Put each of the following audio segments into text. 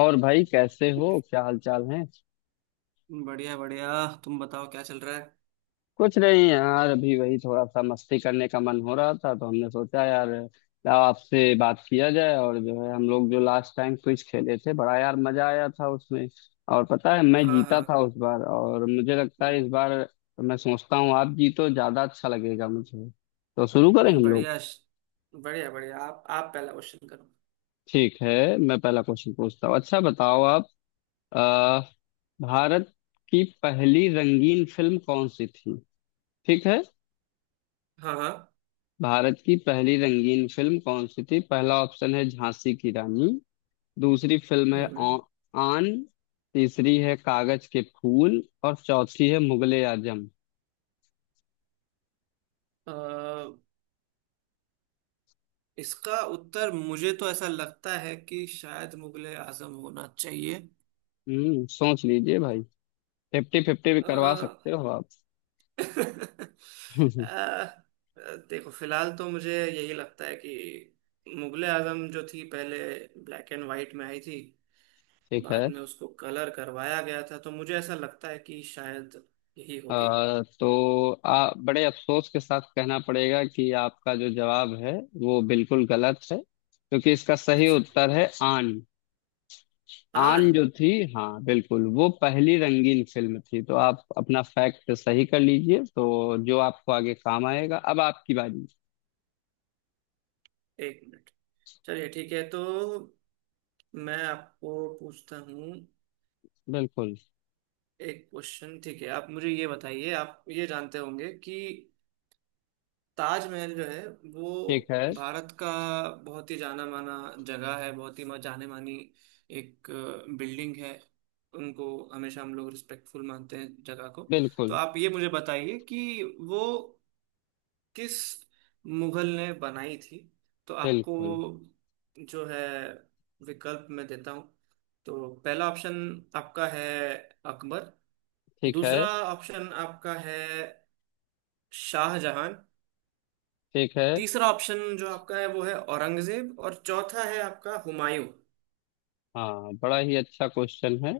और भाई, कैसे हो? क्या हाल चाल है? बढ़िया बढ़िया। तुम बताओ क्या चल रहा है? कुछ नहीं यार, अभी वही थोड़ा सा मस्ती करने का मन हो रहा था तो हमने सोचा यार, लाओ आपसे बात किया जाए। और जो है हम लोग जो लास्ट टाइम क्विज खेले थे, बड़ा यार मजा आया था उसमें। और पता है, मैं हाँ जीता हाँ। था उस बार, और मुझे लगता हम्म। है इस बार मैं सोचता हूँ आप जीतो ज्यादा अच्छा लगेगा मुझे। तो शुरू करें हम लोग। बढ़िया। बढ़िया बढ़िया, आप पहला क्वेश्चन करो। ठीक है। मैं पहला क्वेश्चन पूछता हूँ। अच्छा बताओ आप, अ, भारत की पहली रंगीन फिल्म कौन सी थी? ठीक है। हाँ हाँ। भारत की पहली रंगीन फिल्म कौन सी थी? पहला ऑप्शन है झांसी की रानी, दूसरी फिल्म है हम्म। आन, तीसरी है कागज के फूल, और चौथी है मुगले आजम। अ, इसका उत्तर मुझे तो ऐसा लगता है कि शायद मुगले आजम होना चाहिए। हम्म, सोच लीजिए भाई। फिफ्टी फिफ्टी भी करवा अ, सकते हो आप। अ, देखो, फिलहाल तो मुझे यही लगता है कि मुगले आजम जो थी पहले ब्लैक एंड वाइट में आई थी। ठीक बाद है। में उसको कलर करवाया गया था, तो मुझे ऐसा लगता है कि शायद यही होगी। तो बड़े अफसोस के साथ कहना पड़ेगा कि आपका जो जवाब है वो बिल्कुल गलत है, क्योंकि इसका सही अच्छा। उत्तर है आन। आन। आन जो थी, हाँ बिल्कुल, वो पहली रंगीन फिल्म थी। तो आप अपना फैक्ट सही कर लीजिए तो जो आपको आगे काम आएगा। अब आपकी बारी। एक मिनट। चलिए, ठीक है। तो मैं आपको पूछता हूँ बिल्कुल। एक क्वेश्चन। ठीक है, आप मुझे ये बताइए। आप ये जानते होंगे कि ताजमहल जो है वो ठीक है। भारत का बहुत ही जाना माना जगह है, बहुत ही जाने मानी एक बिल्डिंग है। उनको हमेशा हम लोग रिस्पेक्टफुल मानते हैं जगह को। तो बिल्कुल आप ये मुझे बताइए कि वो किस मुगल ने बनाई थी। तो आपको बिल्कुल। जो है विकल्प मैं देता हूँ। तो पहला ऑप्शन आपका है अकबर। ठीक है। दूसरा ऑप्शन आपका है शाहजहां। ठीक है। तीसरा ऑप्शन जो आपका है वो है औरंगजेब, और चौथा है आपका हुमायूं। हाँ, बड़ा ही अच्छा क्वेश्चन है,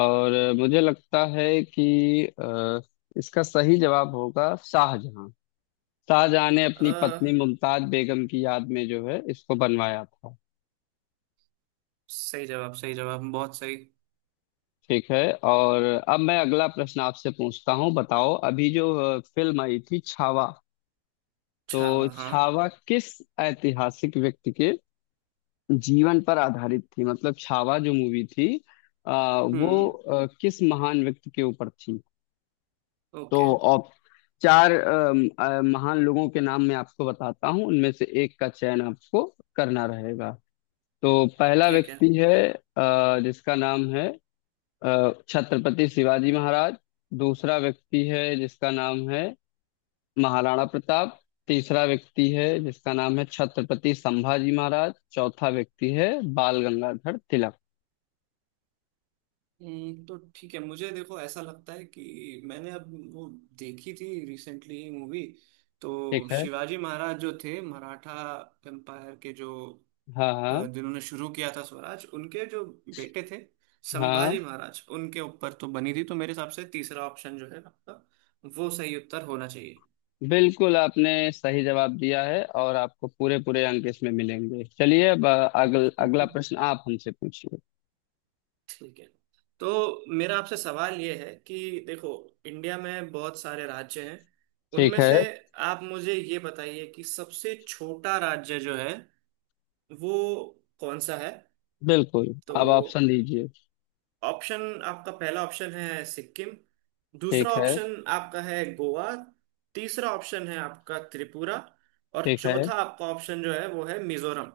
और मुझे लगता है कि अ, इसका सही जवाब होगा शाहजहां। शाहजहां ने अपनी अ, पत्नी मुमताज बेगम की याद में जो है इसको बनवाया था। सही जवाब, सही जवाब, बहुत सही। ठीक है। और अब मैं अगला प्रश्न आपसे पूछता हूँ। बताओ, अभी जो फिल्म आई थी छावा, अच्छा। तो हाँ। छावा किस ऐतिहासिक व्यक्ति के जीवन पर आधारित थी? मतलब छावा जो मूवी थी, वो हम्म। किस महान व्यक्ति के ऊपर थी? तो ओके। ऑप चार महान लोगों के नाम मैं आपको बताता हूँ, उनमें से एक का चयन आपको करना रहेगा। तो पहला ठीक है। व्यक्ति है जिसका नाम है छत्रपति शिवाजी महाराज। दूसरा व्यक्ति है जिसका नाम है महाराणा प्रताप। तीसरा व्यक्ति है जिसका नाम है छत्रपति संभाजी महाराज। चौथा व्यक्ति है बाल गंगाधर तिलक। तो ठीक है, मुझे देखो ऐसा लगता है कि मैंने अब वो देखी थी रिसेंटली मूवी। तो ठीक है। शिवाजी महाराज जो थे मराठा एम्पायर के जो, हाँ हाँ जिन्होंने शुरू किया था स्वराज, उनके जो बेटे थे, हाँ। संभाजी महाराज, उनके ऊपर तो बनी थी। तो मेरे हिसाब से तीसरा ऑप्शन जो है आपका, वो सही उत्तर होना चाहिए। बिल्कुल आपने सही जवाब दिया है, और आपको पूरे पूरे अंक इसमें मिलेंगे। चलिए, अब अगला प्रश्न आप हमसे पूछिए। ठीक है। तो मेरा आपसे सवाल ये है कि देखो, इंडिया में बहुत सारे राज्य हैं, ठीक उनमें है। से आप मुझे ये बताइए कि सबसे छोटा राज्य जो है वो कौन सा है। बिल्कुल। तो अब ऑप्शन दीजिए। ऑप्शन आपका, पहला ऑप्शन है सिक्किम। दूसरा ठीक है। ऑप्शन आपका है गोवा। तीसरा ऑप्शन है आपका त्रिपुरा, और ठीक है। चौथा आपका ऑप्शन जो है वो है मिजोरम।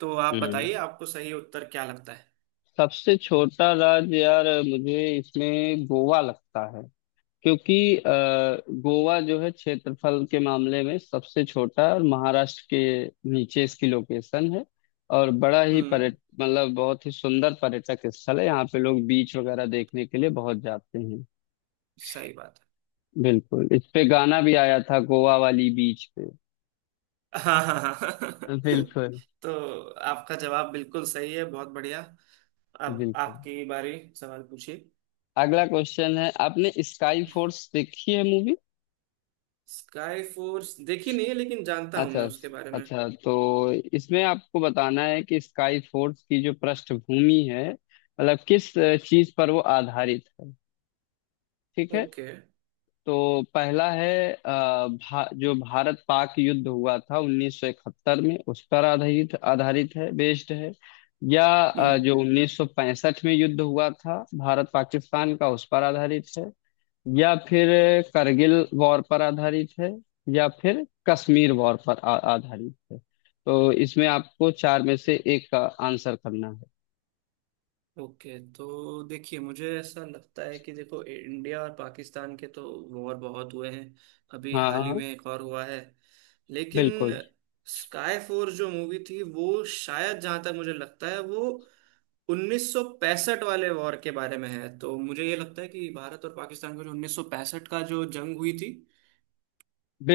तो आप हम्म। बताइए, आपको सही उत्तर क्या लगता है? सबसे छोटा राज्य यार मुझे इसमें गोवा लगता है, क्योंकि गोवा जो है क्षेत्रफल के मामले में सबसे छोटा है और महाराष्ट्र के नीचे इसकी लोकेशन है। और बड़ा ही हम्म। पर्यट मतलब बहुत ही सुंदर पर्यटक स्थल है, यहाँ पे लोग बीच वगैरह देखने के लिए बहुत जाते हैं। सही बात है। बिल्कुल, इस पे गाना भी आया था, गोवा वाली बीच पे। हाँ हाँ हाँ। बिल्कुल तो आपका जवाब बिल्कुल सही है, बहुत बढ़िया। अब बिल्कुल। आपकी बारी, सवाल पूछिए। अगला क्वेश्चन है, आपने स्काई फोर्स देखी है मूवी? स्काई फोर्स देखी नहीं है, लेकिन जानता हूं अच्छा। मैं उसके बारे में। अच्छा, तो इसमें आपको बताना है कि स्काई फोर्स की जो पृष्ठभूमि है, मतलब किस चीज पर वो आधारित है। ठीक है। ओके। तो पहला है जो भारत पाक युद्ध हुआ था 1971 में उस पर आधारित आधारित है, बेस्ड है। या हम्म। जो 1965 में युद्ध हुआ था भारत पाकिस्तान का, उस पर आधारित है। या फिर करगिल वॉर पर आधारित है। या फिर कश्मीर वॉर पर आधारित है। तो इसमें आपको चार में से एक का आंसर करना है। ओके, तो देखिए, मुझे ऐसा लगता है कि देखो, इंडिया और पाकिस्तान के तो वॉर बहुत हुए हैं। अभी हाँ हाल ही हाँ। में एक और हुआ है, लेकिन बिल्कुल। स्काई फोर्स जो मूवी थी वो शायद, जहां तक मुझे लगता है, वो 1965 वाले वॉर के बारे में है। तो मुझे ये लगता है कि भारत और पाकिस्तान का जो 1965 का जो जंग हुई थी,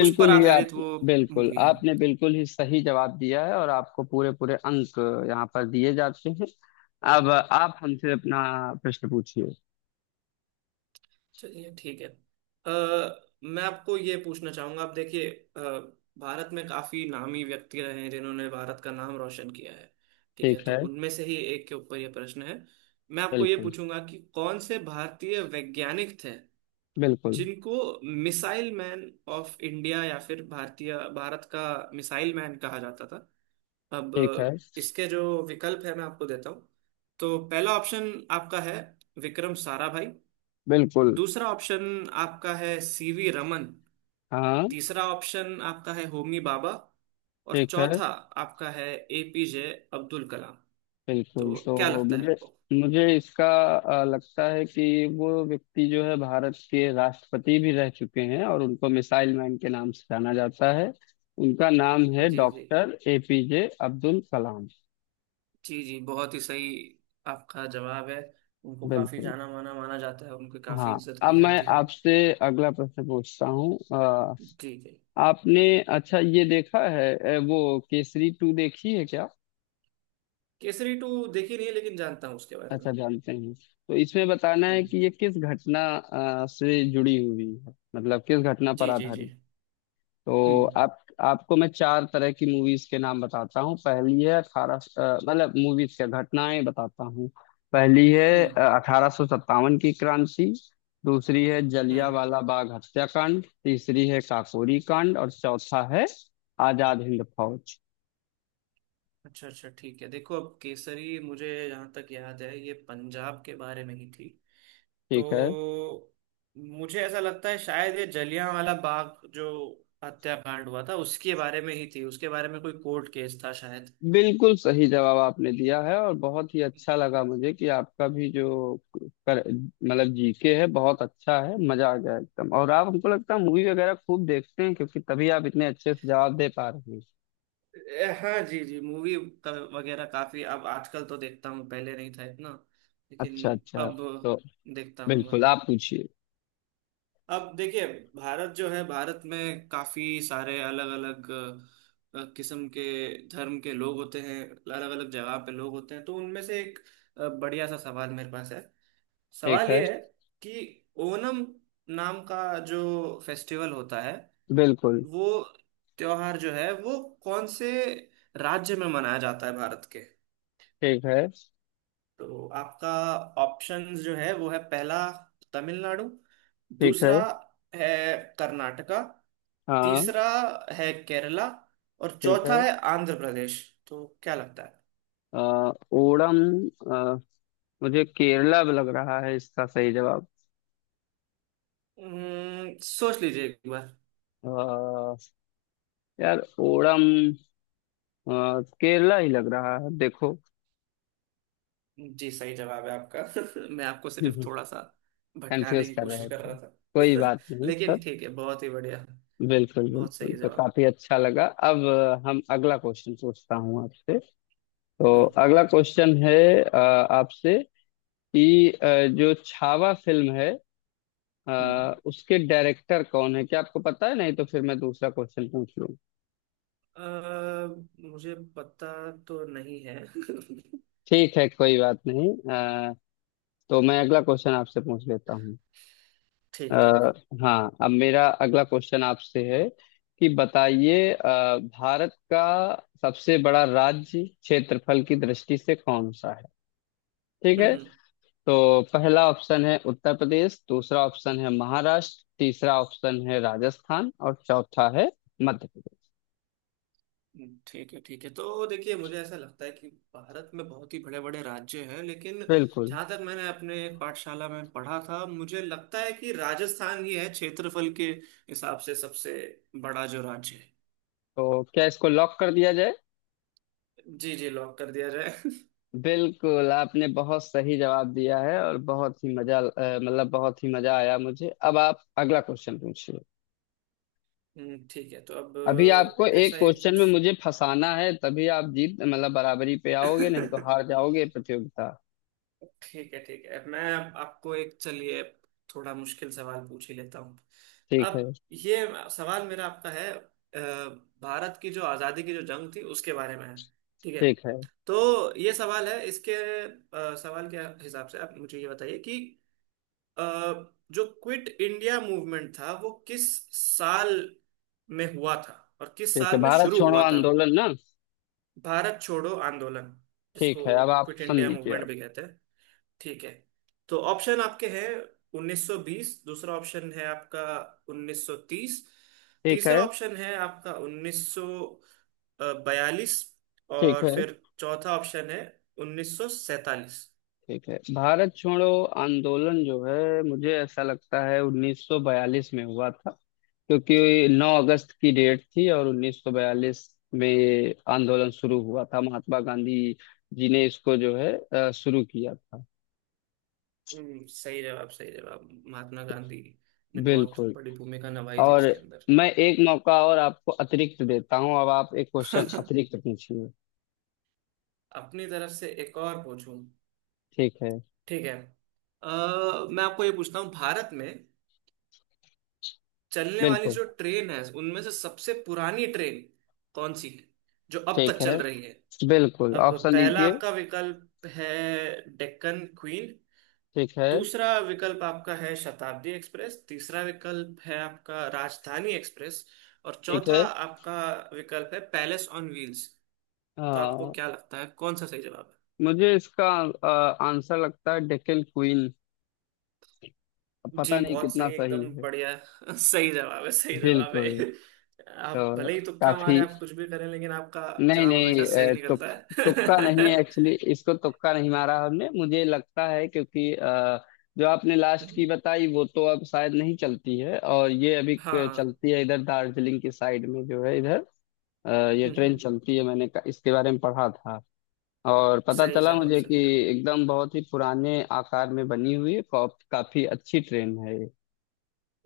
उस पर ही आप आधारित वो बिल्कुल मूवी है। आपने बिल्कुल ही सही जवाब दिया है, और आपको पूरे पूरे अंक यहाँ पर दिए जाते हैं। अब आप हमसे अपना प्रश्न पूछिए। चलिए, ठीक है। मैं आपको ये पूछना चाहूंगा। आप देखिए, अ, भारत में काफी नामी व्यक्ति रहे हैं जिन्होंने भारत का नाम रोशन किया है। ठीक ठीक है, तो है। उनमें से ही एक के ऊपर ये प्रश्न है। मैं आपको ये बिल्कुल। पूछूंगा कि कौन से भारतीय वैज्ञानिक थे बिल्कुल। जिनको मिसाइल मैन ऑफ इंडिया, या फिर भारतीय भारत का मिसाइल मैन कहा जाता था। अब ठीक है। इसके जो विकल्प है मैं आपको देता हूँ। तो पहला ऑप्शन आपका है विक्रम साराभाई। बिल्कुल। दूसरा ऑप्शन आपका है सीवी रमन। हाँ। तीसरा ऑप्शन आपका है होमी बाबा, और ठीक है। चौथा आपका है एपीजे अब्दुल कलाम। बिल्कुल, तो क्या तो लगता है मुझे आपको? मुझे इसका लगता है कि वो व्यक्ति जो है भारत के राष्ट्रपति भी रह चुके हैं और उनको मिसाइल मैन के नाम से जाना जाता है। उनका नाम है जी जी। Doctor APJ Abdul Kalam. जी जी, बहुत ही सही आपका जवाब है। उनको काफी बिल्कुल। जाना माना माना जाता है, उनकी काफी हाँ। इज्जत अब की मैं जाती है। आपसे अगला प्रश्न पूछता हूँ। जी जी। आपने अच्छा ये देखा है वो केसरी टू देखी है क्या? केसरी टू देखी नहीं है लेकिन जानता हूँ उसके बारे अच्छा, में। जानते हैं। तो इसमें बताना है कि हम्म। ये किस घटना से जुड़ी हुई है, मतलब किस घटना पर जी जी जी। आधारित। तो हम्म आप आपको मैं चार तरह की मूवीज के नाम बताता हूँ। पहली है अठारह, मतलब मूवीज क्या, घटनाएं बताता हूँ। पहली है हम्म 1857 की क्रांति। दूसरी है हम्म। जलियांवाला बाग हत्याकांड। तीसरी है काकोरी कांड और चौथा है आजाद हिंद फौज। अच्छा अच्छा, ठीक है। देखो अब केसरी मुझे जहाँ तक याद है ये पंजाब के बारे में ही थी। तो ठीक है। मुझे ऐसा लगता है शायद ये जलियांवाला बाग जो हत्याकांड हुआ था उसके बारे में ही थी। उसके बारे में कोई कोर्ट केस था शायद। बिल्कुल सही जवाब आपने दिया है, और बहुत ही अच्छा लगा मुझे कि आपका भी जो मतलब जीके है बहुत अच्छा है। मजा आ गया एकदम। और आप हमको लगता है मूवी वगैरह खूब देखते हैं, क्योंकि तभी आप इतने अच्छे से जवाब दे पा रहे हैं। ए, हाँ। जी जी, मूवी का वगैरह काफी अब आजकल तो देखता हूँ, पहले नहीं था इतना, लेकिन अच्छा अच्छा, अब तो देखता हूँ मैं। बिल्कुल आप पूछिए। अब देखिए, भारत जो है, भारत में काफी सारे अलग अलग किस्म के धर्म के लोग होते हैं, अलग अलग जगह पे लोग होते हैं। तो उनमें से एक बढ़िया सा सवाल मेरे पास है। ठीक सवाल है। ये है कि ओनम नाम का जो फेस्टिवल होता है, बिल्कुल। वो त्योहार जो है वो कौन से राज्य में मनाया जाता है भारत के। ठीक है। तो आपका ऑप्शंस जो है वो है, पहला तमिलनाडु। ठीक है। दूसरा है कर्नाटका। हाँ। तीसरा है केरला, और ठीक है। चौथा है आंध्र प्रदेश। तो क्या लगता है? अ, ओणम। अ, मुझे केरला लग रहा है इसका सही जवाब। सोच लीजिए एक बार। अ, यार, ओणम, केरला ही लग रहा है देखो। जी, सही जवाब है आपका। मैं आपको सिर्फ थोड़ा सा भटकाने कंफ्यूज की कर कोशिश रहे कर थे। रहा कोई था। बात नहीं सर। लेकिन ठीक है, बहुत ही बढ़िया। बिल्कुल बहुत बिल्कुल, सही तो जवाब। काफी अच्छा लगा। अब हम अगला क्वेश्चन पूछता हूँ आपसे। तो हम्म। अगला क्वेश्चन है आपसे, कि जो छावा फिल्म है हम्म। उसके डायरेक्टर कौन है, क्या आपको पता है? नहीं तो फिर मैं दूसरा क्वेश्चन पूछ लूँ। मुझे पता तो नहीं है। ठीक है, कोई बात नहीं। अ, तो मैं अगला क्वेश्चन आपसे पूछ लेता हूँ। अ, ठीक ठीक। हाँ, अब मेरा अगला क्वेश्चन आपसे है कि बताइए भारत का सबसे बड़ा राज्य क्षेत्रफल की दृष्टि से कौन सा है? ठीक है। तो पहला ऑप्शन है उत्तर प्रदेश, दूसरा ऑप्शन है महाराष्ट्र, तीसरा ऑप्शन है राजस्थान, और चौथा है मध्य प्रदेश। ठीक है ठीक है। तो देखिए, मुझे ऐसा लगता है कि भारत में बहुत ही बड़े बड़े राज्य हैं, लेकिन बिल्कुल। जहाँ तक मैंने अपने पाठशाला में पढ़ा था, मुझे लगता है कि राजस्थान ही है क्षेत्रफल के हिसाब से सबसे बड़ा जो राज्य है। तो क्या इसको लॉक कर दिया जाए? जी जी, लॉक कर दिया जाए। बिल्कुल आपने बहुत सही जवाब दिया है, और बहुत ही मजा मतलब बहुत ही मजा आया मुझे। अब आप अगला क्वेश्चन पूछिए। ठीक है, तो अब अभी आपको एक ऐसा ही क्वेश्चन में कुछ। मुझे फंसाना है, तभी आप जीत मतलब बराबरी पे आओगे, नहीं तो हार जाओगे प्रतियोगिता। ठीक है, ठीक है। मैं अब आपको एक, चलिए थोड़ा मुश्किल सवाल पूछ ही लेता हूँ। ठीक है। अब ये सवाल मेरा आपका है। भारत की जो आज़ादी की जो जंग थी उसके बारे में है। ठीक है, ठीक है। तो ये सवाल है। इसके सवाल के हिसाब से आप मुझे ये बताइए कि अ, जो क्विट इंडिया मूवमेंट था वो किस साल में हुआ था और किस ठीक है, साल में भारत शुरू छोड़ो हुआ था। आंदोलन ना। भारत छोड़ो आंदोलन, जिसको ठीक है, अब आप क्विट सुन इंडिया लीजिए मूवमेंट आप। भी कहते हैं, ठीक है। तो ऑप्शन आपके हैं 1920, दूसरा ऑप्शन है आपका 1930, ठीक है। तीसरा ऑप्शन है आपका 1942, ठीक और है। फिर चौथा ऑप्शन है 1947। ठीक है। भारत छोड़ो आंदोलन जो है, मुझे ऐसा लगता है 1942 में हुआ था, क्योंकि 9 अगस्त की डेट थी और 1942 में ये आंदोलन शुरू हुआ था। महात्मा गांधी जी ने इसको जो है शुरू किया था। सही जवाब, सही जवाब। महात्मा गांधी ने बहुत बिल्कुल। बड़ी भूमिका निभाई थी और उसके अंदर। मैं एक मौका और आपको अतिरिक्त देता हूँ। अब आप एक क्वेश्चन अतिरिक्त पूछिए। अपनी तरफ से एक और पूछूं? ठीक है। ठीक है। अ, मैं आपको ये पूछता हूँ, भारत में चलने वाली बिल्कुल। जो ट्रेन है उनमें से सबसे पुरानी ट्रेन कौन सी है जो अब तक ठीक है। चल रही है। बिल्कुल, अब ऑप्शन पहला दीजिए। आपका विकल्प है डेक्कन क्वीन। ठीक है। दूसरा विकल्प आपका है शताब्दी एक्सप्रेस। तीसरा विकल्प है आपका राजधानी एक्सप्रेस, और ठीक चौथा है। आपका विकल्प है पैलेस ऑन व्हील्स। तो आपको आ, क्या लगता है, कौन सा सही जवाब है? मुझे इसका आ, आंसर लगता है डेक्कन क्वीन। पता जी, नहीं बहुत कितना सही, सही एकदम है। बढ़िया। सही जवाब है, सही जवाब बिल्कुल। है। आप तो भले ही तुक्का मारे, काफी, आप कुछ भी करें, लेकिन आपका नहीं जवाब हमेशा नहीं, सही निकलता तुक्का है। नहीं है। एक्चुअली इसको तुक्का नहीं मारा हमने, मुझे लगता है। क्योंकि जो आपने लास्ट की बताई वो तो अब शायद नहीं चलती है, और ये अभी हाँ। चलती है इधर, दार्जिलिंग की साइड में जो है इधर अ, ये हम्म, ट्रेन हम्म। चलती है। मैंने इसके बारे में पढ़ा था, और पता सही चला जवाब, मुझे कि सही जवाब। एकदम बहुत ही पुराने आकार में बनी हुई है। काफी अच्छी ट्रेन है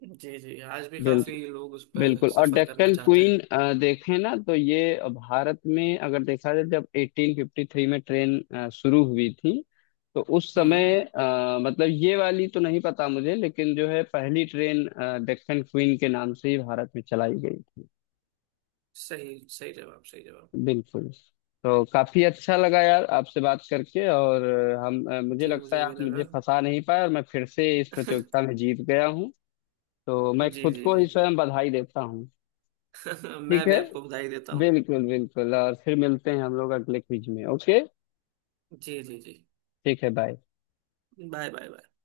जी जी, आज भी ये। काफी लोग उस पर बिल्कुल। और सफर करना डेक्कन चाहते क्वीन, हैं। देखें ना तो ये, भारत में अगर देखा जाए, जब 1853 में ट्रेन शुरू हुई थी, तो उस हम्म, समय मतलब ये वाली तो नहीं पता मुझे, लेकिन जो है पहली ट्रेन डेक्कन क्वीन के नाम से ही भारत में चलाई गई थी। सही, सही जवाब, सही जवाब। बिल्कुल। तो काफी अच्छा लगा यार आपसे बात करके। और हम मुझे जी, लगता है मुझे आप भी मुझे लगा। फंसा नहीं पाए, और मैं फिर से इस प्रतियोगिता में जीत गया हूँ। तो मैं जी खुद जी को जी। ही स्वयं बधाई देता हूँ। मैं ठीक भी है। आपको बधाई देता हूँ। बिल्कुल बिल्कुल। और फिर मिलते हैं हम लोग अगले क्विज में। ओके। जी जी जी। ठीक है। बाय। Bye, bye, bye.